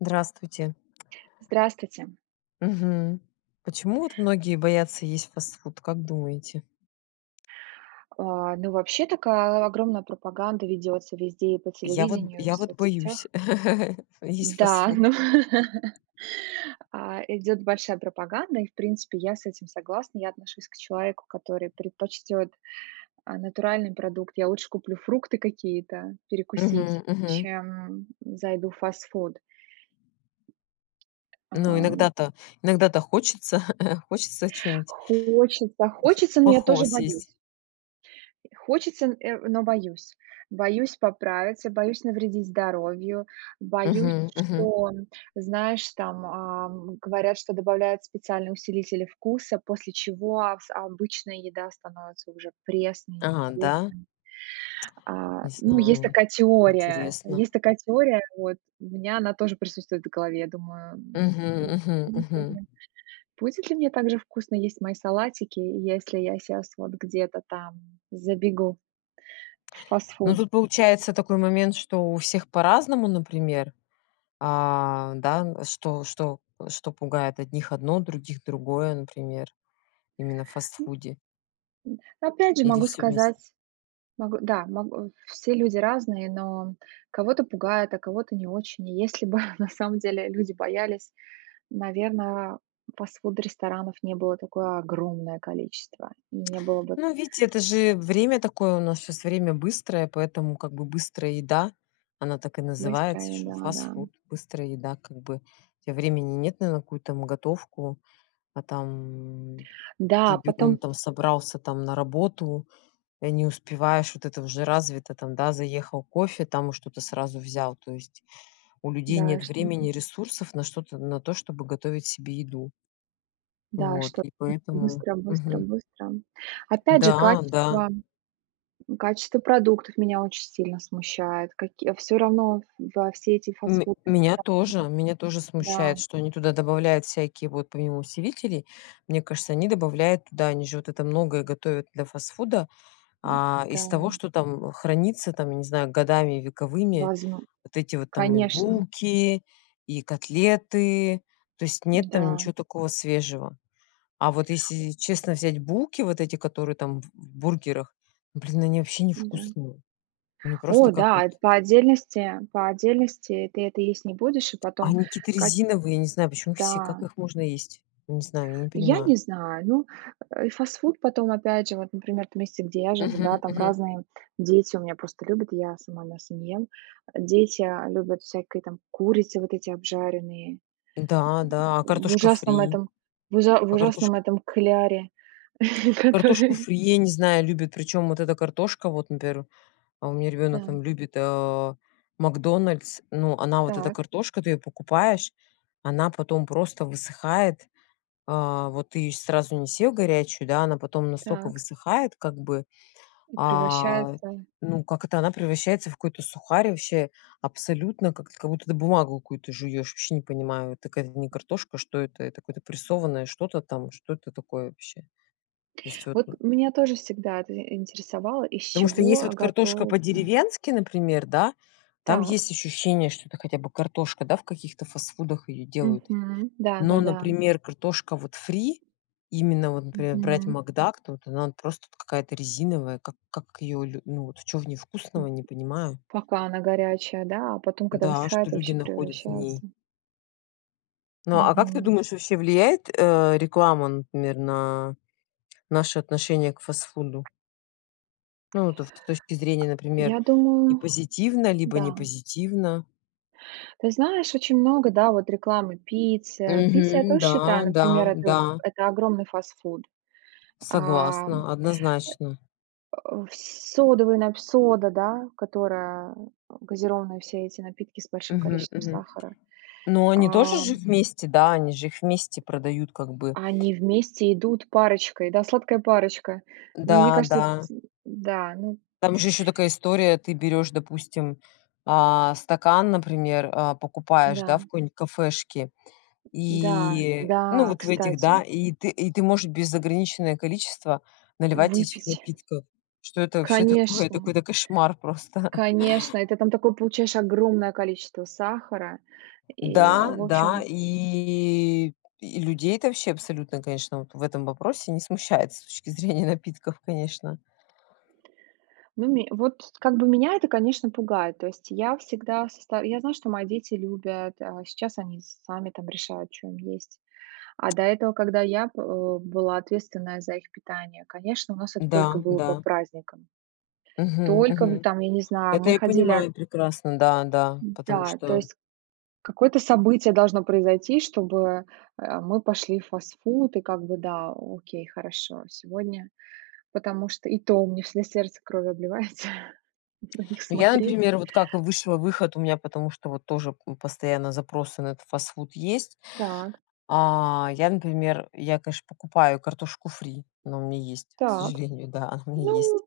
Здравствуйте. Здравствуйте. Мгм. Почему, вот, многие боятся есть фастфуд? Как думаете? А, ну вообще, такая огромная пропаганда ведётся везде: и по Я вот б телевидению, и в я вот боюсь соцсетях. есть Да. фастфуд. Ну. А, идёт большая пропаганда, и, в принципе, я с этим согласна. Я отношусь к человеку, который предпочтёт, а, натуральный продукт. Я лучше куплю фрукты какие-то перекусить, Мгм, мгм. чем, м, зайду в фастфуд. Ну, Ам. иногда-то иногда-то хочется, хочется, хочется чё-нибудь, Хочется, хочется, но я плохого тоже боюсь! съесть. И хочется, н э, но боюсь. Боюсь поправиться, боюсь навредить здоровью, боюсь, Мгм, мгм. что, м, знаешь, там, а, м, говорят, что добавляют специальные усилители вкуса, после чего с обычная еда становится уже пресной, А, да? невкусной. Не А, ну, есть знаю, такая теория, интересно. есть такая теория, вот. У меня она тоже присутствует в голове. Я думаю, Мгм, м, мгм, мгм. [unintelligible] будет ли мне так же вкусно есть мои салатики, если я щас вот где-то там забегу в Ну, фастфуд? тут получается такой момент, что у всех по-разному, например. А, да, н что что что пугает одних одно, других другое, например. Именно в М, м, фастфуде. опять же Или могу всё вместе? сказать Могу, да, могу, все люди разные, но, м, кого-то пугает, а кого-то не очень. И если бы на самом деле люди боялись, наверно, фастфуд-ресторанов не было такое огромное количество, и не было бы Ну, видите, это же время такое. У нас щас время быстрое, поэтому как бы быстрая еда, она так и Быстрая называется, что еда. Да-м. фастфуд, быстрая еда, как бы. У тебя времени нет на какую там готовку, а там ты Да. бегом Потом там собрался там на работу, и не успеваешь, вот это уже развито там, да, заехал, кофе там и что-то сразу взял, то есть у людей Да, нет что времени, ресурсов на что-то, на то, чтобы готовить себе еду. Да. Вот, Чтобы и поэтому. быстро быстро Мгм. быстро. Опять же, Да, да. качество качество продуктов меня очень сильно смущает, каки всё равно во все эти Ме фастфуды. меня тоже, меня тоже [unintelligible] смущает, Да. что они туда добавляют всякие вот помимо усилителей, мне кажется, они добавляют туда, они же вот это многое готовят для фастфуда, а, из того, Да. что там, э, хранится там, я не знаю, годами вековыми, Возм вот эти вот там и конечно. булки, и котлеты. То есть нет там Да. ничё такого свежего. А вот если честно взять булки, вот эти, которые там в б в бургерах, блин, они вообще не Да. вкусные. Они просто О как да, вот это по отдельности, по отдельности ты это есть не будешь, а потом Они какие-то как резиновые. Не знаю, почему все. Как да. их можно есть? Я не знаю. Я не Я понимаю. не знаю. Ну, э, фастфуд потом опять же вот, например, в том месте, где я живу, Мгм, да, там мгм. разные, м, дети у меня просто любят, я сама мясо не ем, дети, а, любят всякие там курицы вот эти обжаренные. Да, да, а В картошка ужасном фри? этом, в ужа в А ужасном картошка этом кляре. Картошку Который фри, я не знаю, любят, причём вот эта картошка, вот, например, а, у меня ребёнок Да. там любит, а, "МакДональдс", ну, она вот эта Так. картошка, ты её покупаешь, она потом просто высыхает. А, вот ты её сразу не съел горячую, да, она потом настолько Так. высыхает как бы, И а, превращается ну как это, она превращается в какой-то сухарь, вообще абсолютно как эт как будто бумагу какую-то жуешь, вообще не понимаю, это какая-то не картошка, а что это, это какое-то прессованное что-то там, что это такое вообще? То есть вот, Вот ну. меня тоже всегда это ин интересовало, из Потому что есть чего вот картошка готовится. по-деревенски, например, да, там Так. есть ощущение, что это хотя бы картошка, да, в каких-то фастфудах её делают. Мгм. Но, Да-да-да. например, картошка вот фри, именно вот, например, брать Мгм. макдак, то вот она, ну, просто вот какая-то резиновая, как как её лю ну вот чё в ней вкусного, не понимаю. Пока она горячая, да, а потом, когда Да. А что высыхает, люди вообще находят в ней? превращается Ну а как ты Мгм. думаешь, вообще влияет, э, реклама, например, на наше отношение к фастфуду? Ну вот ст с точки зрения, например, Я и думаю, позитивно либо да. не позитивно? Ты знаешь, очень много, да, вот, рекламы Пицца. Пицца, я Мгм, тоже да считаю, например, да это да. это огромный фастфуд. А, э, Согласна, однозначно. в содовая нап сода, да, которая газированные все эти напитки с большим Мгм, количеством мгм. сахара. Ну они тоже же Ам вместе, да, они же их вместе продают как бы. А они вместе идут парочкой, да, сладкая парочка. Мне Да кажется эта да. ц да ну Там же ещё такая история, ты берёшь, допустим, а, стакан, например, а, покупаешь, да, в Да. какой-нибудь кафешке. Да, И ну да, вот в этих, да, кстати. и ты и ты можешь неограниченное количество наливать этих Выпить. напитков. Что это вообще такое? Это Конечно. какой-то кошмар просто. Конечно. И ты там такое получаешь огромное количество сахара и Да в да. общем И и людей это вообще абсолютно, конечно, вот в этом вопросе не смущает с точки зрения напитков, конечно. Ну ме вот как бы меня это, конечно, пугает, то есть я всегда соста я знаю, что мои дети любят, а сейчас они сами там решают, чё им есть. А до этого, когда я б э, была ответственная за их питание, конечно, у нас это только Да было по да. праздникам. Мгм, Только в мгм. там, я не знаю, Это мы я ходили понимаю прекрасно. Да да. Потому Да, то что есть какое-то событие должно произойти, чтобы, э, мы пошли в фастфуд и как бы, да, окей, хорошо, сегодня. Потому что и то у меня всегда сердце кровью обливается на них Ну я, смотреть. например, вот как и высшего выход у меня, потому что вот тоже, м, постоянно запросы на этот фастфуд есть. Так. А, я, например, я, конечно, покупаю картошку фри, она у меня есть, к Так. сожалению. Да, она у меня есть. Ну,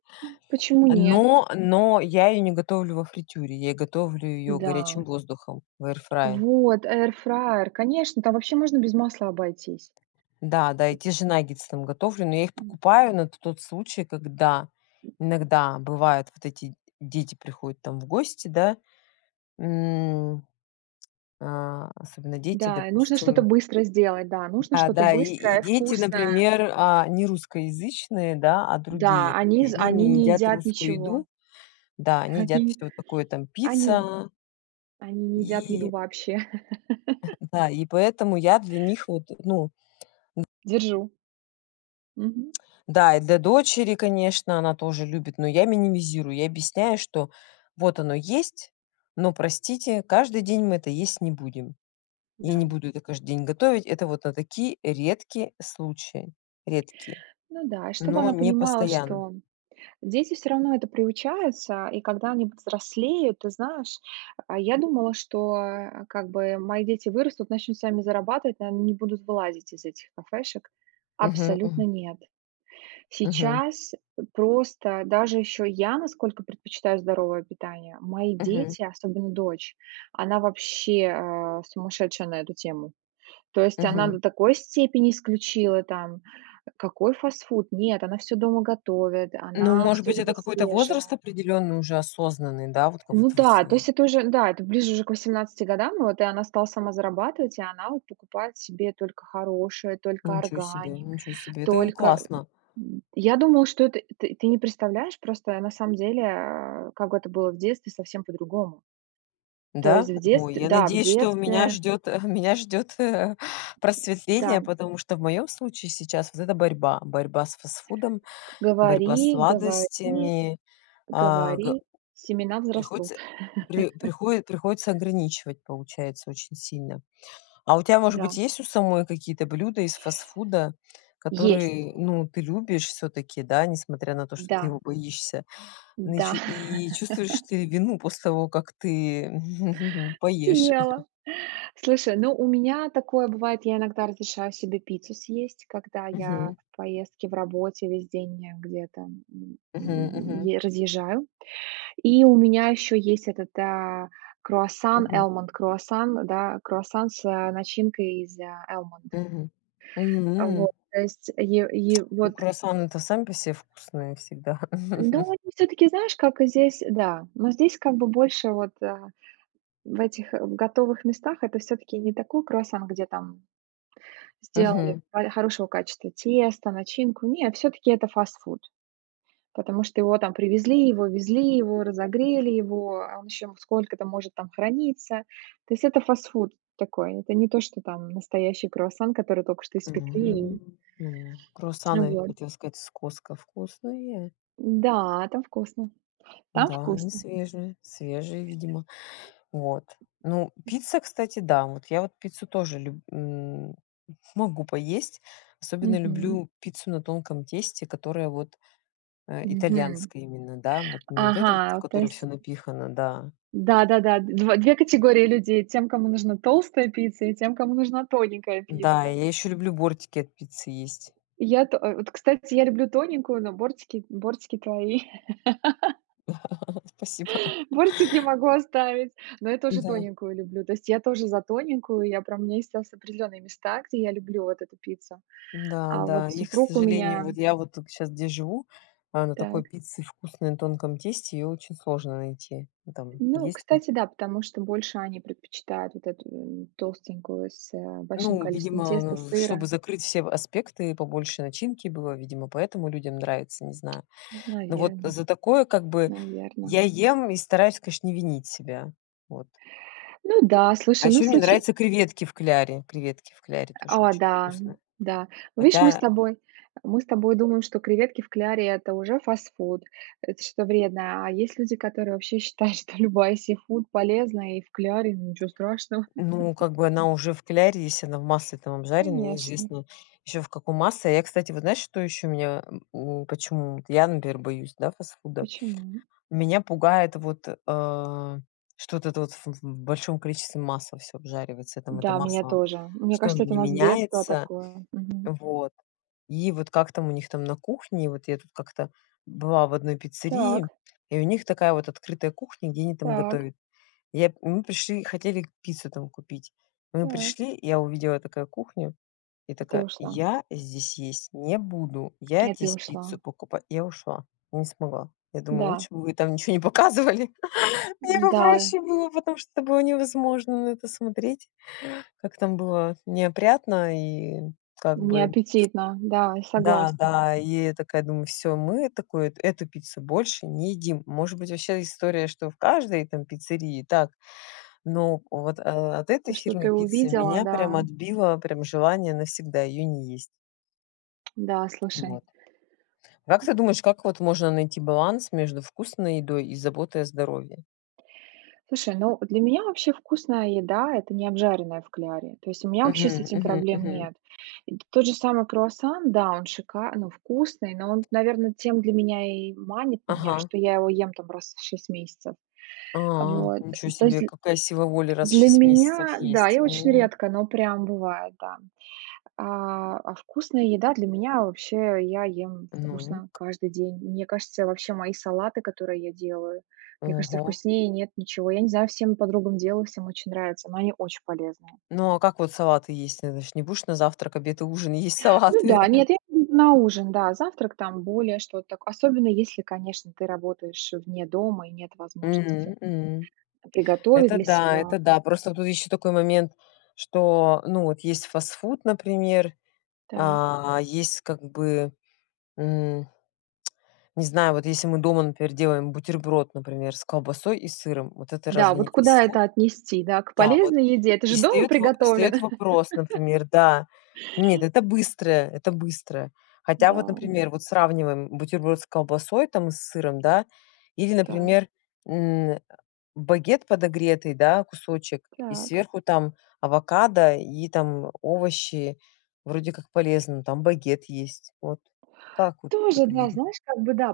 почему нет? Но, но я её не готовлю во фритюре, я готовлю её Да. горячим воздухом в эир фрае. Вот, Air Fryer. Конечно, там вообще можно без масла обойтись. Да-да, и те же наггетсы там готовлю, но я их М. покупаю на т тот случай, когда иногда бывает вот эти дети приходят там в гости, да, м, а особенно дети, Да, и нужно что-то допустим быстро сделать, да, нужно а, что-то да, и и быстрое и дети, вкусное. например, а, не русскоязычные, да, а другие. Да, они И з они они не не едят ееедят русскую ничего. еду. Да, они едят Они всё такое там они пицца они не едят и еду вообще. Да, и поэтому я для них вот ну н Держу. Мгм. Да, и для дочери, конечно, она тоже любит, но я минимизирую. Я объясняю, что вот оно есть, но простите каждый день мы это есть не будем. Я не Да. буду это каждый день готовить. Это вот на такие редкие случаи. Редкие. Ну да, и чтобы Но она не понимала, постоянно. что дети всё равно это приучаются и когда они повзрослеют, ты знаешь, а я думала, что, э, как бы мои дети вырастут, начнут сами зарабатывать, ну они не будут вылазить из этих кафешек. Мгм, Абсолютно мгм. нет. Мгм. Сейчас просто даже ещё я насколько предпочитаю здоровое питание. Мои Мгм. дети, особенно дочь, она вообще, э, сумасшедшая на эту тему. То есть она до Мгм. такой степени исключила там Какой фастфуд? Нет, она всё дома готовит, Ну, она может всё быть, это любит какой-то свежее. возраст определённый, уже осознанный, да? Вот ка вот Ну всв да, то есть это уже, да, это ближе уже к 18 годам, вот и она стала сама зарабатывать, и она вот покупает себе только хорошее, только Ничего себе! органик, Ничего себе, это только, классно. м я думала, что это ты не представляешь, просто на самом деле, э, как это было в детстве совсем по-другому. То Да? есть в Ой, детстве, я да, в надеюсь, что у меня детстве ждёт меня ждёт Да. просветление, потому что в моём случае сейчас вот эта борьба: борьба с фастфудом, борьба с Говори говори сладостями а, го говори- семена взрастут. приходится при прихои приходится ограничивать, получается, очень сильно. А у тя может быть Да. есть у самой какие-то блюда из фастфуда, Есть. которые ну ты любишь всё-таки, да, несмотря на то что ты Да. его боишься? Ну и Да. чу и чувствуешь ты вину после того как ты поешь? Съела. Слушай, ну, у меня такое бывает, я иногда разрешаю себе пиццу съесть, когда я Мгм. в поездке, в работе весь день где-то, м, Мгм, мгм. е разъезжаю. И у меня ещё есть этот, э, круассан, Мгм. almond круассан, да, круассан с, а, начинкой из almond. Мгм. М. Вот, то есть, е е Ну вот круассаны-то сами по се вкусные всегда. Ну, они всё-таки знаешь, как здесь Да, но здесь как бы больше вот, э, в этих готовых местах- это всё-таки не такой круассан, где там сделали Мгм. хо хорошего качества тесто, начинку. Нет, всё-таки- это фастфуд. Потому что его там привезли, его везли, его разогрели его а он ещё сколько-то может там храниться. То есть- это фастфуд такой. Это не то, что там настоящий круассан, который только что испекли и [unintelligible] Круассаны, Вот. хотела сказать, с Costco вкусные. Да, там вкусно. Там Да, они вкусно. свежие свежие видимо. Вот, ну пицца, кстати, да, вот я вот пиццу тоже люб м, могу поесть, особенно Мгм. люблю пиццу на тонком тесте, которая вот, э, Мгм. итальянская именно, да, не вот эта вот в Ага, то которой всё есть напихано, да. Да-да-да, 2, 2 категории людей: тем, кому нужна толстая пицца и тем, кому нужна тоненькая Да, пицца. и я ещё люблю бортики от пиццы есть. Я то э, вот, кстати, я люблю тоненькую, но бортики, бортики твои. Спасибо. Бортики могу оставить, но я тоже Да. тоненькую люблю, то есть я тоже за тоненькую, я прям у меня есть ос определённые места, где я люблю вот эту пиццу. Да А да вот и, к супруг у сожалению, меня вот я вот тут щас где живу, а, на такой Так. пицце вкусной на тонком тесте её очень сложно найти. Там Ну, есть м кстати, да, потому что больше они предпочитают вот эту, э, толстенькую с, э, большим Ну количеством видимо, теста, ну чтобы сыра. закрыть все в аспекты и побольше начинки было, видимо поэтому людям нравится, не знаю. Ну Но вот наверно. за такое как бы Наверно. я ем и стараюсь, конечно, не винить себя. Вот. Ну да, А слушай, ну ещё мне случи нравятся креветки в кляре. Креветки в кляре тоже А, очень да. вкусные. Да. Ну видишь, мы с Хотя тобой мы с тобой думаем, что креветки в кляре- это уже фастфуд, это что-то вредное. А есть люди, которые вообще считают, что любая сифуд полезная и в кляре, ну ничего страшного. Ну как бы она уже в кляре, если она в масле там обжаренная, Конечно. неизвестно ещё в каком масле. А я, кстати, вот знаешь, что ещё меня, э, у почему я, например, боюсь, да, фастфуда? Почему? Меня пугает вот, а, что вот это вот ф в большом количестве масла всё обжаривается. Там это Да, меня масло, тоже. Мне что кажется, оно это у не нас детство меняется, такое, мгм. вот. И вот как там у них там на кухне, вот я тут как-то была в одной пиццерии, Так. и у них такая вот открытая кухня, где они там Так. готовят. И я и мы пришли и хотели пиццу там купить. Мы Так. пришли, я увидела такая кухню и И ты такая: ушла. "Я здесь есть не буду, я И ты здесь пиццу ушла. покупа" Я ушла, не смогла. Я думаю Да. лучше бы вы там ничего не показывали. Мне бы М-да. проще было, потому что это было невозможно на это смотреть. Как там было неопрятно и как бы Неаппетитно, да, я Да согласна. да и я такая думаю: "Всё, мы, э, такую эту пиццу больше не едим". Может быть вообще история, что в каждой там пиццерии так, но вот, э, от этой То, что фирмы ты пиццы увидела, меня прям да. отбило прям желание навсегда её не есть. Да, слушай. Вот. А как ты думаешь, как вот можно найти баланс между вкусной едой и заботой о здоровье? Слушай, ну для меня вообще вкусная еда- это не обжаренная в кляре. То есть у меня вообще с Мгм, этим мгм, проблем мгм. нет. И т тот же самый круассан, да, он шика ну вкусный, но он, наверно, тем для меня и манит меня, Ага. что я его ем там раз в 6 месяцев. А, Вот, ничего то есть себе, дл какая сила воли раз в для 6 месяцев меня Да, есть, и очень о. редко, но прям бывает, да, а, а вкусная еда для меня вообще я ем Ну вкусно каждый день. Мне кажется, вообще мои салаты, которые я делаю, мне кажется, Ого. вкуснее нет ничего. Я не знаю, всем подругам делаю, всем очень нравится, но они очень полезные. Ну а как вот салаты есть? Ты знаешь, не будешь на завтрак, обед и ужин есть Ну салаты. да. Нет, я их на ужин, да. Завтрак там более что-то так особенно если, конечно, ты работаешь вне дома и нет возможности М м. приготовить Это для да себя. это да. Просто вот тут ещё такой момент, что ну вот есть фастфуд, например, Так. а есть как бы м Не знаю, вот если мы дома, например, делаем бутерброд, например, с колбасой и сыром, вот это Да, разве не вот куда фастфуд? это отнести, да, к Да, вот. полезной еде? Это И же дома встаёт во встаёт приготовлено. вопрос, например, да нет, это быстрое это быстрое. Хотя вот, Да. например, вот сравниваем бутерброд с колбасой там и с сыром, да, или Так. например, м, багет подогретый, да, кусочек и Так. сверху там авокадо и там овощи. Вроде как полезно, там багет есть, вот как вот Тоже, да, определить? знаешь, как бы да,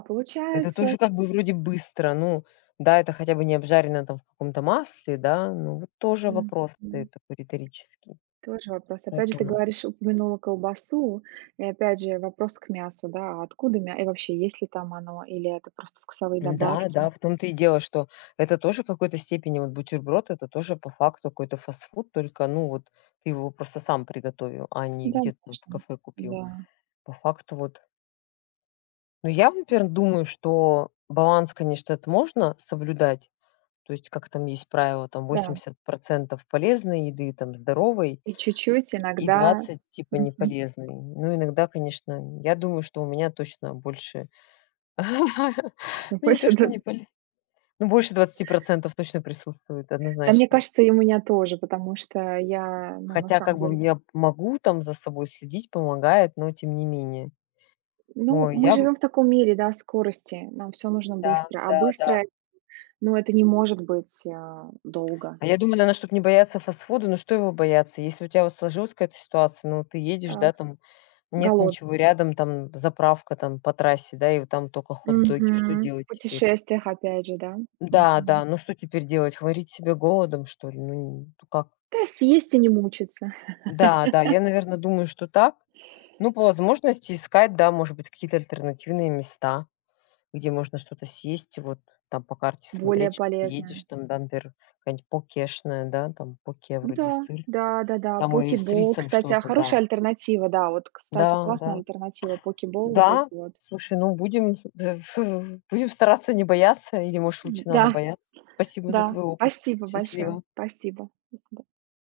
Это получается тоже как бы вроде быстро. Ну да, это хотя бы не обжарено там в каком-то масле, да. Ну вот тоже вопрос Мгм. встает такой риторический. Тоже вопрос. Опять же, ты Поэтому говоришь, упомянула колбасу и опять же, вопрос к мясу, да, откуда мя и вообще, есть ли там оно или это просто вкусовые Да да, добавки? в том то и дело, что это тоже в какой-то степени вот бутерброд, это тоже по факту какой-то фастфуд, только ну вот ты его просто сам приготовил, а не где-то там в Домашний, кафе купил. да. По факту вот Ну я вот, например, думаю, что баланс, конечно, это можно соблюдать. То есть как там есть правило- там Да. 80 процентов полезной еды там, здоровой И чуть-чуть и и иногда 20 типа не мгм. полезной. Но иногда, конечно, я думаю, что у меня точно больше Но ну не то больше что да не поле ну больше 20 % точно присутствует, Да, мне однозначно. кажется, и у меня тоже, потому что я ну на Хотя, самом как бы, деле я п могу там за собой следить, помогает, но тем не менее. Ну, Ой, мы я м живём в таком мире, да, скорости. Нам всё нужно Да быстро, а да да. быстро ну- это не может быть, а, долго. А я думаю, наверно, чтобы не бояться фастфуда ну что его бояться? Если у тя вот сложилась какая-то ситуация, ну ты едешь, Так. да, там, нет Голод ничего рядом, там заправка там по трассе, да, и вот там тока хот-доги, что Мгм. делать В теперь? путешествиях опять же, да. Да Мгм. да, ну что теперь делать? Х морить себя голодом что ли? Ну не, н как? Да, съесть и не мучиться. Да, да, я наверно думаю что так, ну, по возможности, искать, да, может быть какие-то альтернативные места, где можно что-то съесть, вот там по карте Более смотреть что ты едешь полезная. там, да, например, какая-нибудь покешная, да, там поке, Да вроде сыр да да да, там о и Poke с Bowl. рисом Кстати, а, что-то, да. хорошая альтернатива, да, вот кстати, Да классная да. альтернатива- Poke Bowl вот эти Да. вот. Слушай, ну будем с в ф будем стараться не бояться или может лучше надо Да, боятся? Спасибо за да, твой опыт. спасибо большое. Счастливо. Спасибо, [unintelligible] да.